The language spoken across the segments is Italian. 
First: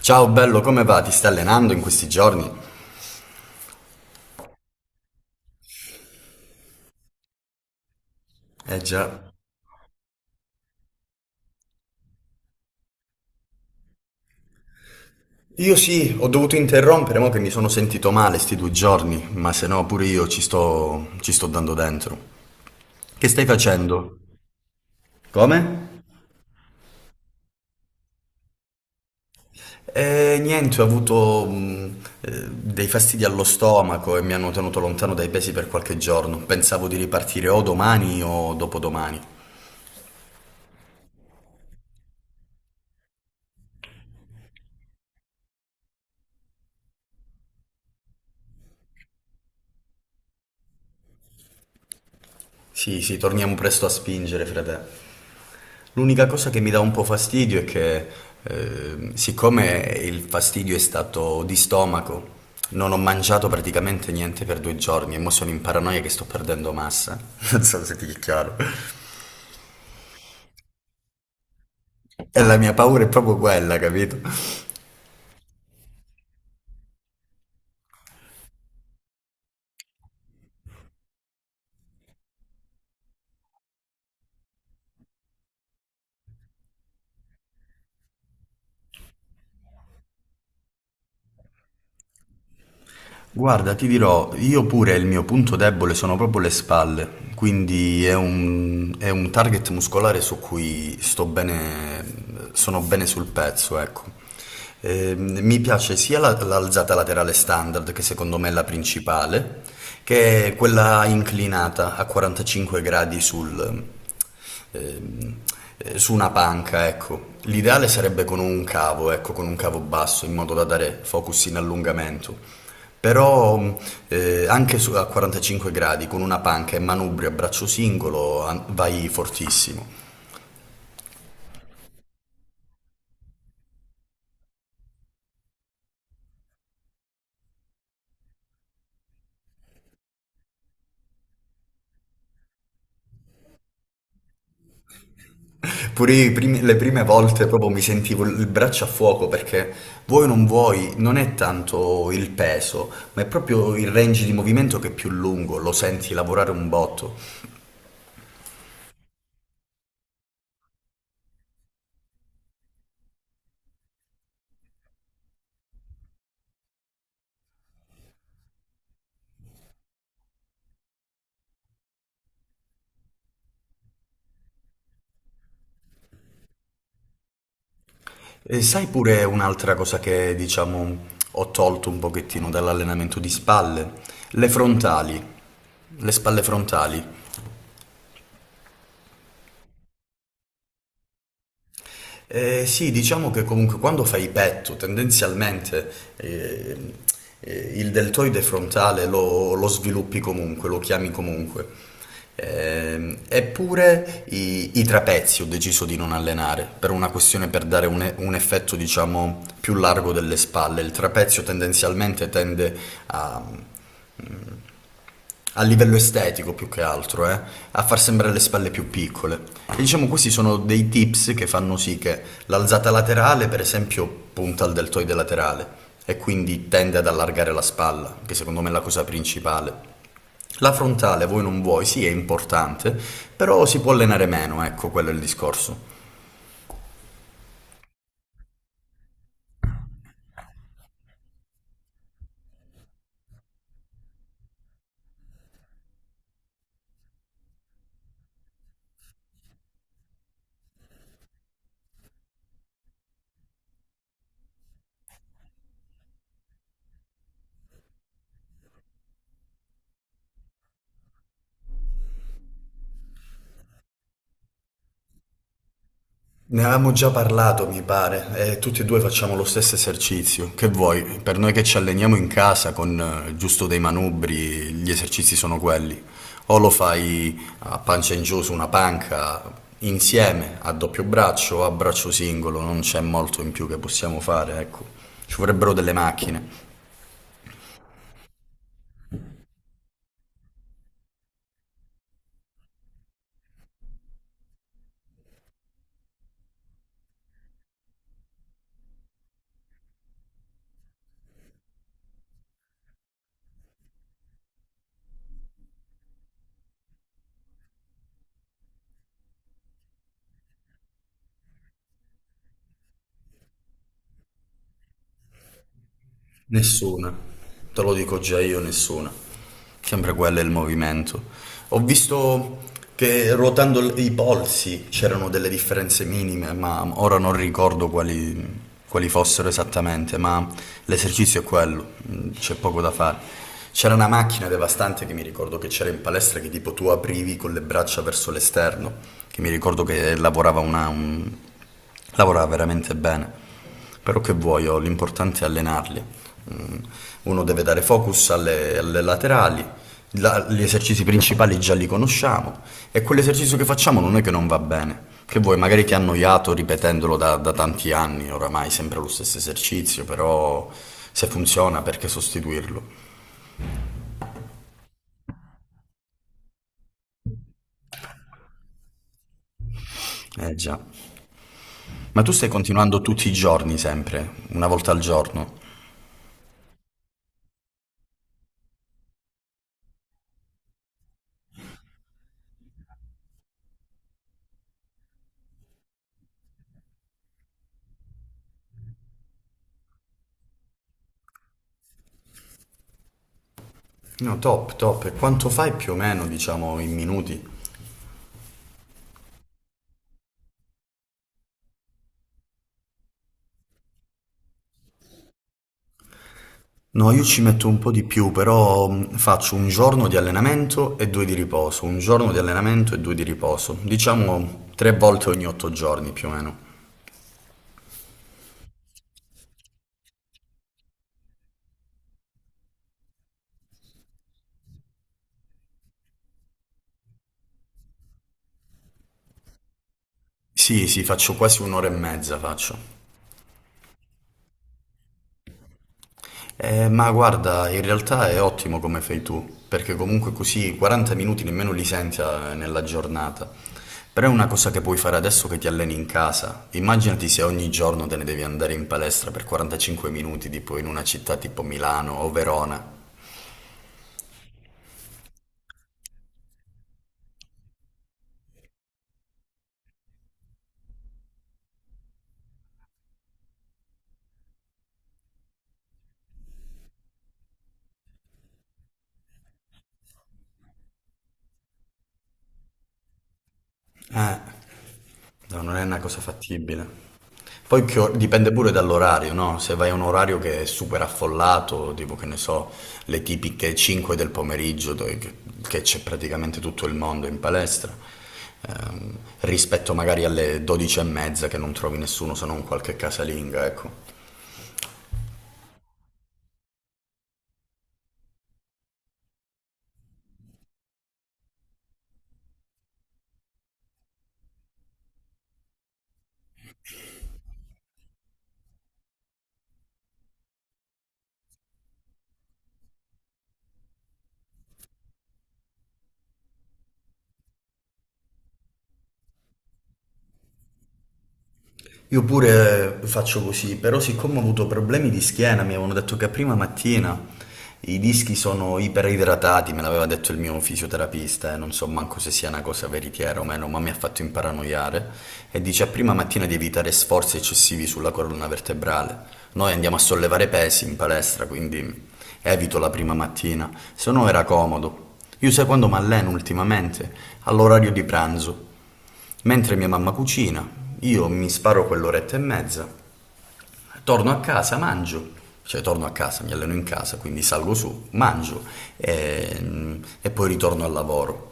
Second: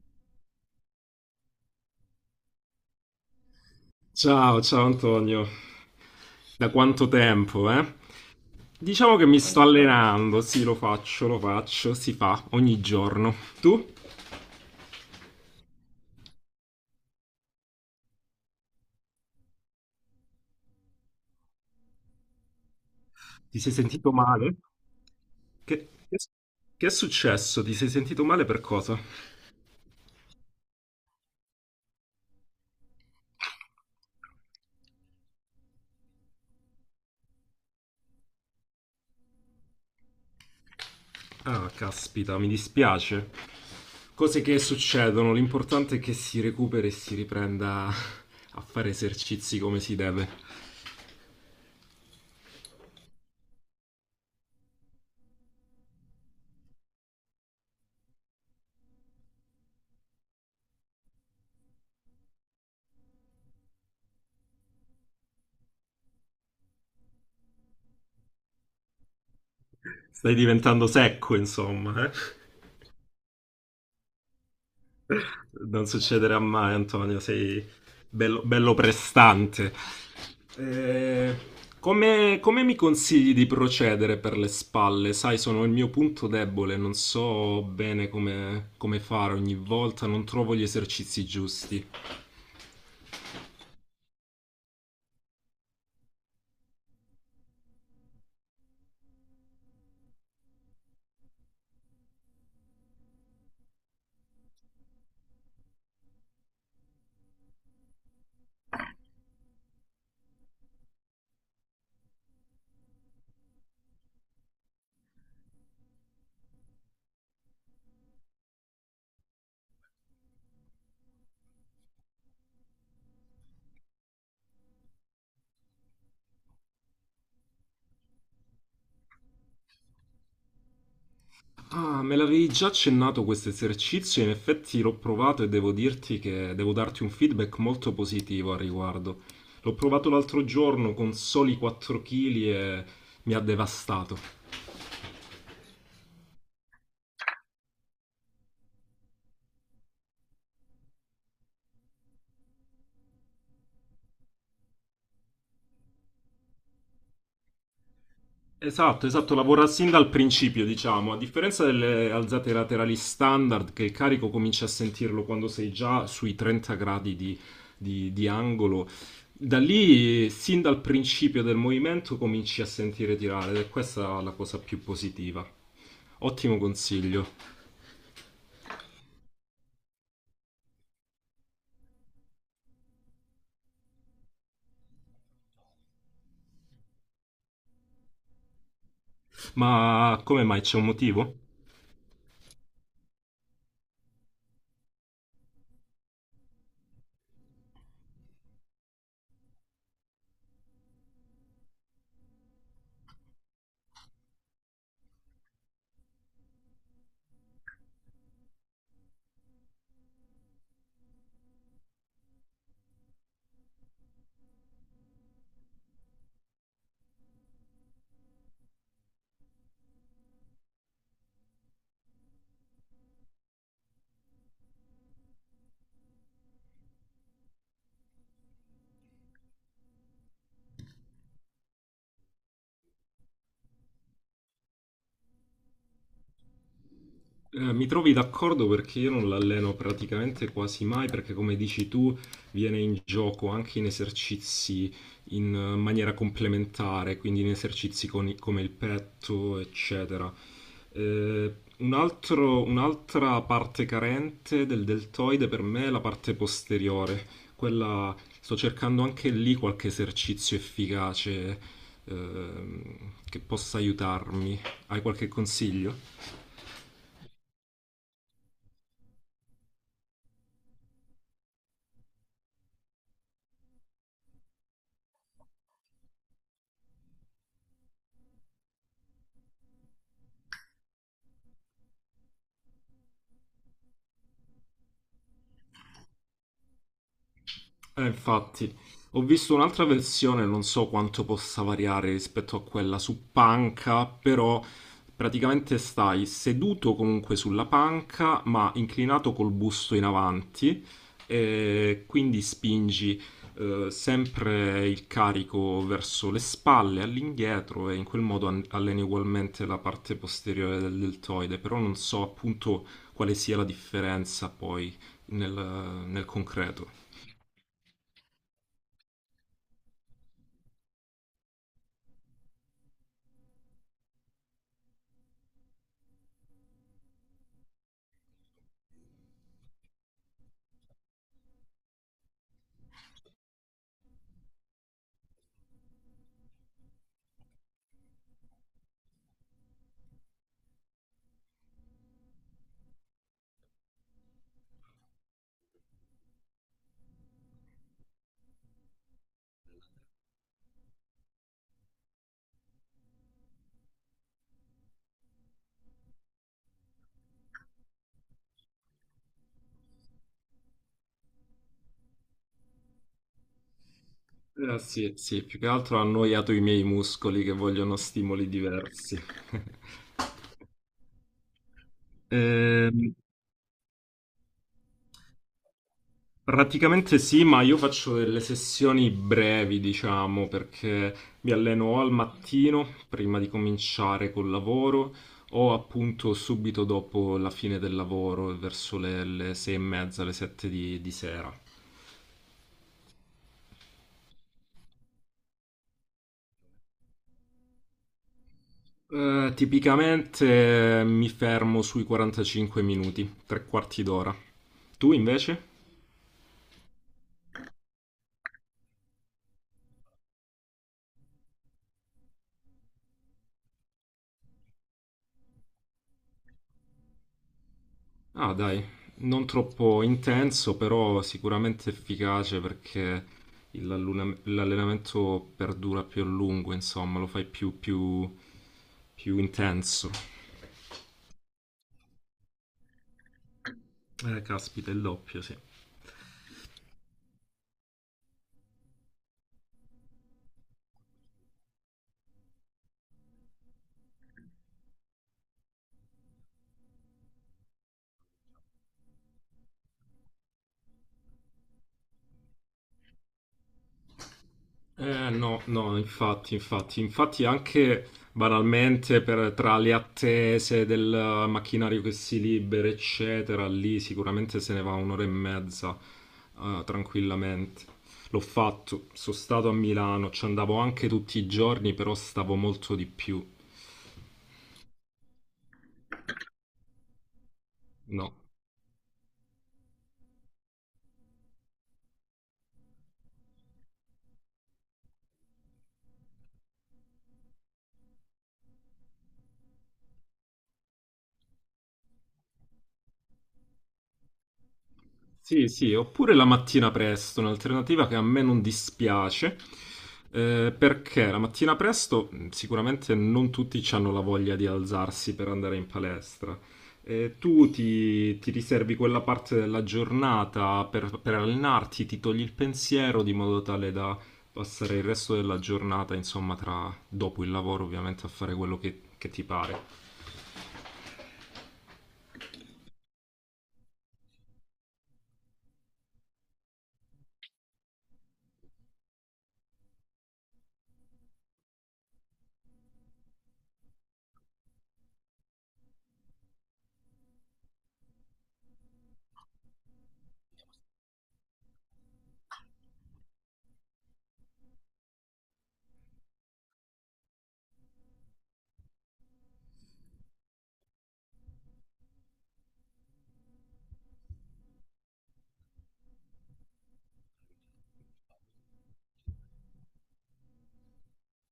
Ciao bello, come va? Ti stai allenando in questi giorni? Ciao, ciao Antonio, da quanto tempo, eh? Eh Diciamo già. che mi sto allenando, sì, lo faccio, si fa ogni giorno. Tu? Io sì, ho dovuto interrompere, mo che mi sono sentito male sti due giorni, ma se no pure io ci sto dando dentro. Che stai Ti sei sentito facendo? male? Come? Che, che- che è successo? Ti sei sentito male per cosa? Niente, ho avuto dei fastidi allo stomaco e mi hanno tenuto lontano dai pesi per qualche giorno. Pensavo di ripartire o domani o dopodomani. Ah, caspita, mi dispiace. Cose che succedono, l'importante è che si recuperi e si riprenda a fare esercizi come si deve. Sì, sì, torniamo presto a spingere, frate. L'unica cosa che mi dà un po' fastidio è che siccome il fastidio è stato di stomaco, non ho mangiato praticamente niente per due giorni e mo sono in paranoia che sto perdendo massa. Non so se ti è chiaro. Stai diventando secco, insomma, eh? E la mia paura è proprio quella, capito? Non succederà mai, Antonio, sei bello, bello prestante. Eh, come mi consigli di procedere per le spalle? Sai, sono il mio punto debole, non so bene come, come fare ogni volta, non trovo gli esercizi giusti. Guarda, ti dirò, io pure il mio punto debole sono proprio le spalle, quindi è un target muscolare su cui sto bene, sono bene sul pezzo, ecco. Mi piace sia l'alzata laterale standard, che secondo me è la principale, che quella inclinata a 45 gradi ehm, su una panca, ecco. L'ideale sarebbe con un cavo, ecco, con un cavo basso, in modo da dare focus in allungamento. Però anche a 45 gradi, con una panca e manubrio a braccio singolo, vai fortissimo. Ah, me l'avevi già accennato questo esercizio, in effetti l'ho provato e devo dirti che devo darti un feedback molto positivo al riguardo. L'ho provato l'altro giorno con soli 4 kg e mi ha devastato. Pure le prime volte proprio mi sentivo il braccio a fuoco perché vuoi o non vuoi, non è tanto il peso, ma è proprio il range di movimento che è più lungo, lo senti lavorare un botto. Esatto, esatto, lavora sin dal principio, diciamo, a differenza delle alzate laterali standard, che il carico cominci a sentirlo quando sei già sui 30 gradi di angolo, da lì, sin dal principio del movimento, cominci a sentire tirare, ed è questa la cosa più positiva. Ottimo consiglio, E sai pure un'altra cosa che, diciamo, ho tolto un pochettino dall'allenamento di spalle? Le frontali, le spalle frontali. ma come mai c'è un motivo? Sì, diciamo che comunque quando fai petto, tendenzialmente eh, il deltoide frontale lo sviluppi comunque, lo chiami comunque. Eppure i trapezi ho deciso di non allenare per una questione per dare un effetto, diciamo, più largo delle spalle. Il trapezio tendenzialmente tende a a livello estetico più che altro, a far sembrare le spalle più piccole. E diciamo questi sono dei tips che fanno sì che l'alzata laterale, per esempio, punta al deltoide laterale e quindi tende ad allargare la spalla, che secondo me è la cosa principale. La frontale, voi non vuoi, sì, è importante, però si può allenare meno, ecco, quello è il discorso. Mi trovi d'accordo perché io non l'alleno praticamente quasi mai, perché come dici tu, viene in gioco anche in esercizi in maniera complementare, quindi in esercizi come il petto, eccetera. Eh, un'altra parte carente del deltoide per me è la parte posteriore. Quella, sto cercando anche lì qualche esercizio efficace, ehm, che possa aiutarmi. Hai qualche consiglio? Ne avevamo già parlato, mi pare, e tutti e due facciamo lo stesso esercizio. Che vuoi? Per noi che ci alleniamo in casa con giusto dei manubri, gli esercizi sono quelli. O lo fai a pancia in giù su una panca insieme, a doppio braccio o a braccio singolo, non c'è molto in più che possiamo fare, ecco. Ci vorrebbero delle macchine. Infatti, ho visto un'altra versione, non so quanto possa variare rispetto a quella su panca, però praticamente stai seduto comunque sulla panca, ma inclinato col busto in avanti, e quindi spingi sempre il carico verso le spalle, all'indietro, e in quel modo alleni ugualmente la parte posteriore del deltoide, però non so appunto quale sia la differenza poi nel nel concreto. Nessuna, te lo dico già io, nessuna. Sempre quello è il movimento. Ho visto che ruotando i polsi c'erano delle differenze minime, ma ora non ricordo quali, quali fossero esattamente, ma l'esercizio è quello, mm, c'è poco da fare. C'era una macchina devastante che mi ricordo che c'era in palestra che tipo tu aprivi con le braccia verso l'esterno, che mi ricordo che lavorava lavorava veramente bene, però che vuoi, oh, l'importante è allenarli. Mm, uno deve dare focus alle laterali, gli esercizi principali già li conosciamo e quell'esercizio che facciamo non è che non va bene. Che vuoi, magari ti ha annoiato ripetendolo da tanti anni, oramai sempre lo stesso esercizio, però se funziona perché sostituirlo? Sì, sì, più che altro ha annoiato i miei muscoli che vogliono stimoli diversi. Eh già. Ma tu stai continuando Ehm, tutti i giorni sempre, una volta al giorno? praticamente sì, ma io faccio delle sessioni brevi, diciamo, perché mi alleno o al mattino, prima di cominciare col lavoro, o appunto subito dopo la fine del lavoro, verso le sei e mezza, le sette di sera. No, top, top. E quanto fai più o meno, diciamo, in minuti? Tipicamente mi fermo sui 45 minuti, tre quarti d'ora. Tu invece? No, io ci metto un po' di più, però faccio un giorno di allenamento e due di riposo, un giorno di allenamento e due di riposo, diciamo tre volte ogni otto giorni più o meno. Ah, dai, non troppo intenso, però sicuramente efficace perché l'allenamento perdura più a lungo, insomma, lo fai più intenso. Sì, sì, faccio quasi un'ora e mezza faccio. Caspita, il doppio, sì. Ma guarda, in realtà è ottimo come fai tu, perché comunque così 40 minuti nemmeno li senti nella giornata. Però è una cosa che puoi fare adesso che ti alleni in casa. Immaginati se ogni giorno te ne devi andare in palestra per 45 minuti, tipo in una città tipo Milano o Verona. No, no, infatti, infatti, infatti anche banalmente tra le attese del macchinario che si libera, eccetera, lì sicuramente se ne va un'ora e mezza, tranquillamente. L'ho fatto, sono stato a Milano, ci andavo anche tutti i giorni, però stavo molto di più. Eh, No, non è una cosa fattibile. Poi che No. dipende pure dall'orario, no? Se vai a un orario che è super affollato, tipo che ne so, le tipiche 5 del pomeriggio, dove, che c'è praticamente tutto il mondo in palestra, rispetto magari alle 12 e mezza che non trovi nessuno se non qualche casalinga, ecco. Sì, sì, oppure la mattina presto, un'alternativa che a me non dispiace, perché la mattina presto sicuramente non tutti hanno la voglia di alzarsi per andare in palestra. Ti riservi quella parte della giornata per allenarti, ti togli il pensiero di modo tale da passare il resto della giornata, insomma, tra, dopo il lavoro ovviamente, a fare quello che ti pare. Io pure faccio così, però siccome ho avuto problemi di schiena, mi avevano detto che prima mattina i dischi sono iperidratati, me l'aveva detto il mio fisioterapista, e non so manco se sia una cosa veritiera o meno, ma mi ha fatto imparanoiare, e dice a prima mattina di evitare sforzi eccessivi sulla colonna vertebrale. Noi andiamo a sollevare pesi in palestra, quindi evito la prima mattina, se no era comodo. Io sai quando mi alleno ultimamente? All'orario di pranzo. Mentre mia mamma cucina, io mi sparo quell'oretta e mezza, torno a casa, mangio, cioè torno a casa, mi alleno in casa, quindi salgo su, mangio e poi ritorno al lavoro.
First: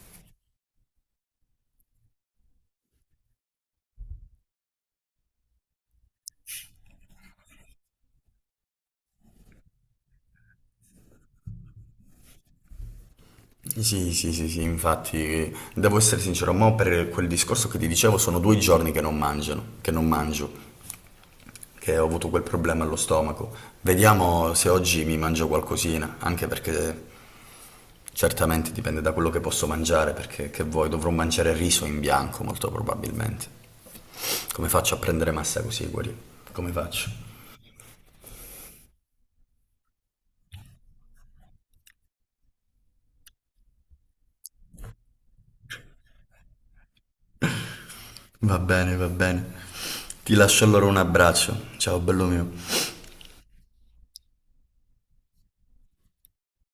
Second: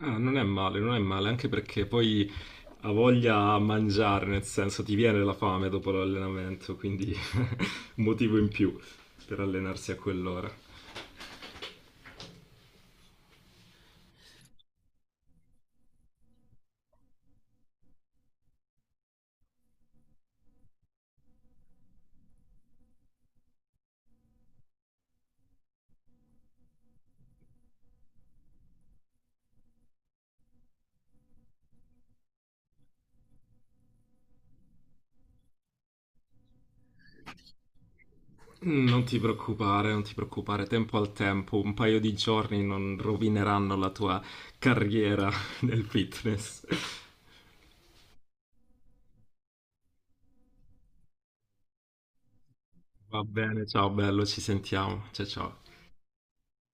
Ah, non è male, non è male, anche perché poi ha voglia a mangiare, nel senso ti viene la fame dopo l'allenamento, quindi un motivo in più per allenarsi a quell'ora. Sì, sì, sì, sì, infatti, devo essere sincero, ma per quel discorso che ti dicevo sono due giorni che non mangio, che ho avuto quel problema allo stomaco. Vediamo se oggi mi mangio qualcosina, anche perché certamente dipende da quello che posso mangiare, perché che vuoi, dovrò mangiare riso in bianco molto probabilmente. Come faccio a prendere massa così, Guarì? Come faccio? Mm, non ti preoccupare, non ti preoccupare, tempo al tempo, un paio di giorni non rovineranno la tua carriera nel fitness. Va bene, va bene. Ti lascio allora un abbraccio. Ciao, bello mio. Va bene, ciao bello, ci sentiamo. Ciao ciao.